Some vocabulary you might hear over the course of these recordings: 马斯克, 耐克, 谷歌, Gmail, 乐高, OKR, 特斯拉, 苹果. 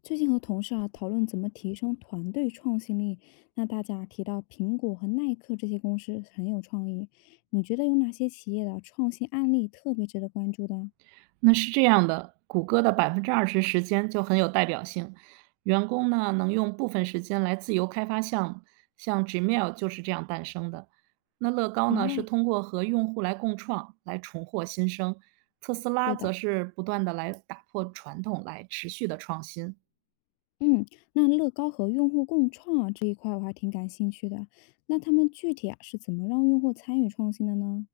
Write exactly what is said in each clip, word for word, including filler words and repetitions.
最近和同事啊讨论怎么提升团队创新力，那大家提到苹果和耐克这些公司很有创意，你觉得有哪些企业的创新案例特别值得关注的？那是这样的，谷歌的百分之二十时间就很有代表性，员工呢能用部分时间来自由开发项目，像 Gmail 就是这样诞生的。那乐高呢是哦，通过和用户来共创来重获新生，特斯拉对的，则是不断的来打破传统，来持续的创新。嗯，那乐高和用户共创啊这一块我还挺感兴趣的，那他们具体啊是怎么让用户参与创新的呢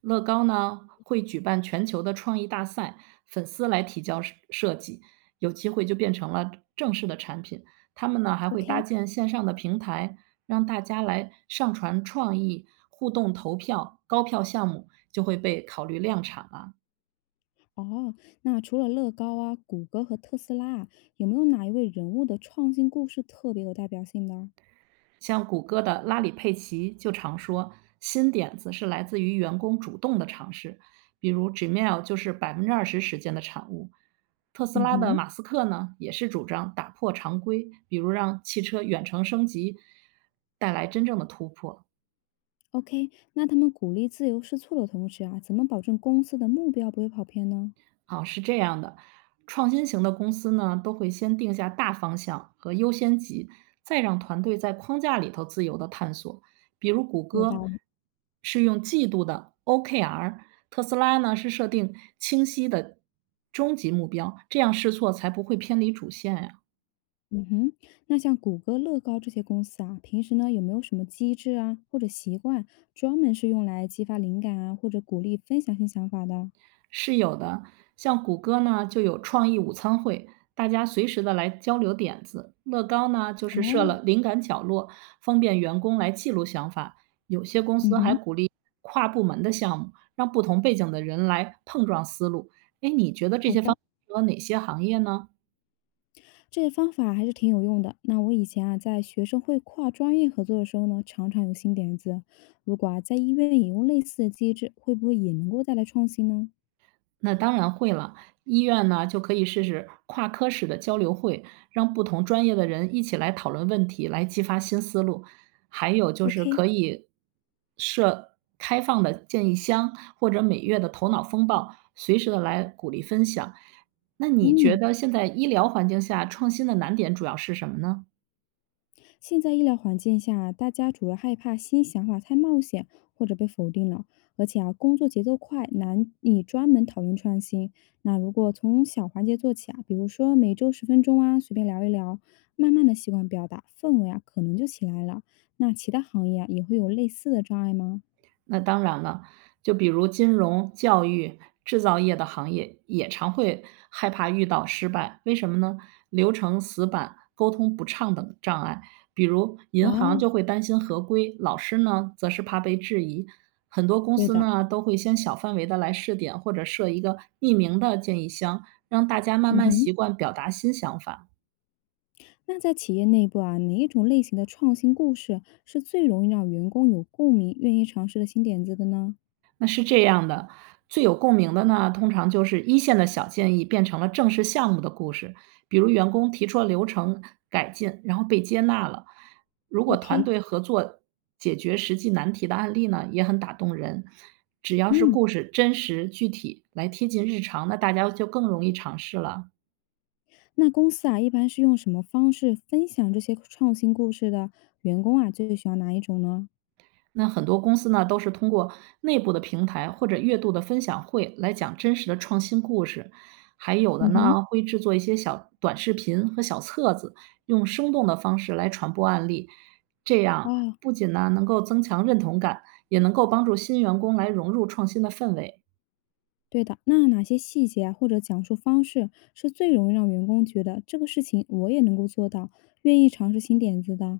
乐高呢会举办全球的创意大赛，粉丝来提交设设计，有机会就变成了正式的产品。他们呢还会搭？OK，建线上的平台，让大家来上传创意、互动投票，高票项目就会被考虑量产了。哦，那除了乐高啊、谷歌和特斯拉啊，有没有哪一位人物的创新故事特别有代表性的？像谷歌的拉里·佩奇就常说，新点子是来自于员工主动的尝试，比如 Gmail 就是百分之二十时间的产物。特斯嗯拉的哼。马斯克呢，也是主张打破常规，比如让汽车远程升级，带来真正的突破。OK，那他们鼓励自由试错的同时啊，怎么保证公司的目标不会跑偏呢？啊，是这样的，创新型的公司呢，都会先定下大方向和优先级，再让团队在框架里头自由的探索。比如谷有歌道理。是用季度的 O K R，特斯拉呢是设定清晰的终极目标，这样试错才不会偏离主线呀、嗯哼，那像谷歌、乐高这些公司啊，平时呢有没有什么机制啊或者习惯，专门是用来激发灵感啊，或者鼓励分享性想法的？是有的，像谷歌呢就有创意午餐会，大家随时的来交流点子；乐高呢就是设哦，了灵感角落，方便员工来记录想法。有些公嗯司还哼，鼓励跨部门的项目，让不同背景的人来碰撞思路。哎，你觉得这好些方的，法适合哪些行业呢？这些方法还是挺有用的。那我以前啊，在学生会跨专业合作的时候呢，常常有新点子。如果啊，在医院引用类似的机制，会不会也能够带来创新呢那当然会了。医院呢，就可以试试跨科室的交流会，让不同专业的人一起来讨论问题，来激发新思路。还有就是？OK，可以设开放的建议箱，或者每月的头脑风暴，随时的来鼓励分享。那你觉嗯。得现在医疗环境下创新的难点主要是什么呢？现在医疗环境下，大家主要害怕新想法太冒险或者被否定了，而且啊，工作节奏快，难以专门讨论创新。那如果从小环节做起啊，比如说每周十分钟啊，随便聊一聊，慢慢的习惯表达，氛围啊，可能就起来了。那其他行业啊，也会有类似的障碍吗？那当然了，就比如金融、教育、制造业的行业也常会害怕遇到失败，为什么呢？流程死板、沟通不畅等障碍。比如银行哦，就会担心合规，老师呢则是怕被质疑。很多公对司的，呢都会先小范围的来试点，或者设一个匿名的建议箱，让大家慢嗯慢哼。习惯表达新想法。那在企业内部啊，哪一种类型的创新故事是最容易让员工有共鸣、愿意尝试的新点子的呢那是这样的，最有共鸣的呢，通常就是一线的小建议变成了正式项目的故事，比如员工提出了流程改进，然后被接纳了。如果团？OK，队合作解决实际难题的案例呢，也很打动人。只要是嗯。故事真实具体来贴近日常，那大家就更容易尝试了。那公司啊，一般是用什么方式分享这些创新故事的？员工啊，最喜欢哪一种呢？那很多公司呢，都是通过内部的平台或者月度的分享会来讲真实的创新故事，还有的嗯哼，呢，会制作一些小短视频和小册子，用生动的方式来传播案例。这样哦，不仅呢能够增强认同感，也能够帮助新员工来融入创新的氛围。对的，那哪些细节啊或者讲述方式是最容易让员工觉得这个事情我也能够做到，愿意尝试新点子的？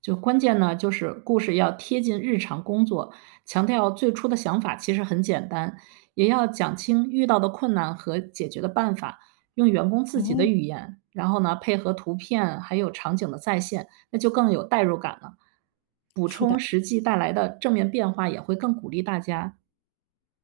就关键呢，就是故事要贴近日常工作，强调最初的想法其实很简单，也要讲清遇到的困难和解决的办法，用员工自己的哦，语言，然后呢，配合图片还有场景的再现，那就更有代入感了。补是的，充实际带来的正面变化，也会更鼓励大家。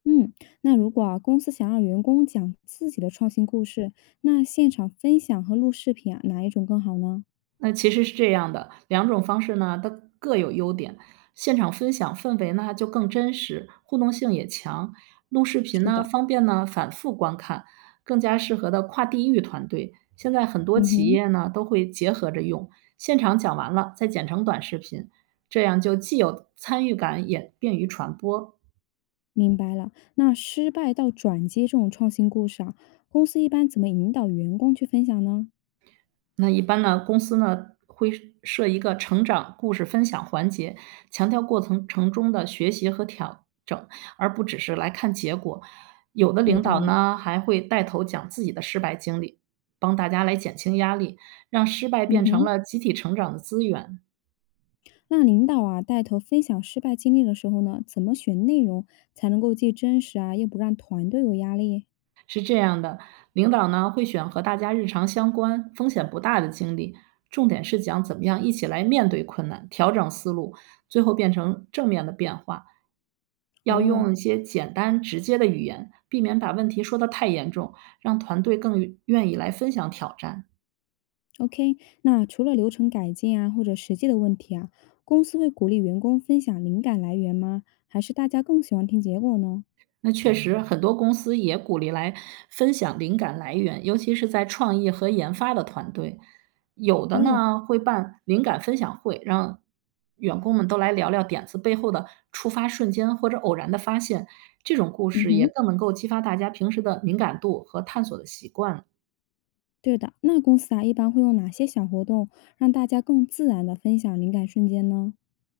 嗯，那如果啊公司想让员工讲自己的创新故事，那现场分享和录视频啊，哪一种更好呢？那其实是这样的，两种方式呢，它各有优点。现场分享氛围呢就更真实，互动性也强。录视频是呢的，方便呢反复观看，更加适合的跨地域团队。现在很多嗯企哼。业呢都会结合着用，现场讲完了再剪成短视频，这样就既有参与感，也便于传播。明白了。那失败到转机这种创新故事啊，公司一般怎么引导员工去分享呢？那一般呢，公司呢会设一个成长故事分享环节，强调过程程中的学习和调整，而不只是来看结果。有的有领道导理。呢还会带头讲自己的失败经历，帮大家来减轻压力，让失败嗯变成哼，了集体成长的资源。那领导啊带头分享失败经历的时候呢，怎么选内容才能够既真实啊，又不让团队有压力？是这样的，领导呢会选和大家日常相关、风险不大的经历，重点是讲怎么样一起来面对困难，调整思路，最后变成正面的变化。要哦用一些简单直接的语言，避免把问题说得太严重，让团队更愿意来分享挑战。，OK。那除了流程改进啊，或者实际的问题啊，公司会鼓励员工分享灵感来源吗？还是大家更喜欢听结果呢？那确实，很多公司也鼓励来分享灵感来源，尤其是在创意和研发的团队，有的哦，呢会办灵感分享会，让员工们都来聊聊点子背后的触发瞬间或者偶然的发现。这种故嗯事也哼。更能够激发大家平时的敏感度和探索的习惯了。对的，那公司啊，一般会用哪些小活动让大家更自然的分享灵感瞬间呢？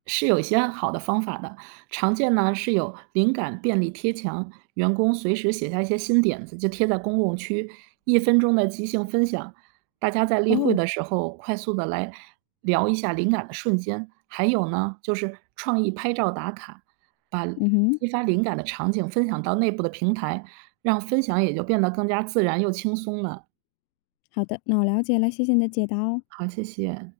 是有一些好的方法的。常见呢是有灵感便利贴墙，员工随时写下一些新点子，就贴在公共区，一分钟的即兴分享，大家在例会哦，的时候快速的来聊一下灵感的瞬间。还有呢，就是创意拍照打卡，把嗯哼，激发灵感的场景分享到内部的平台，让分享也就变得更加自然又轻松了。好的，那我了解了，谢谢你的解答哦。好，谢谢。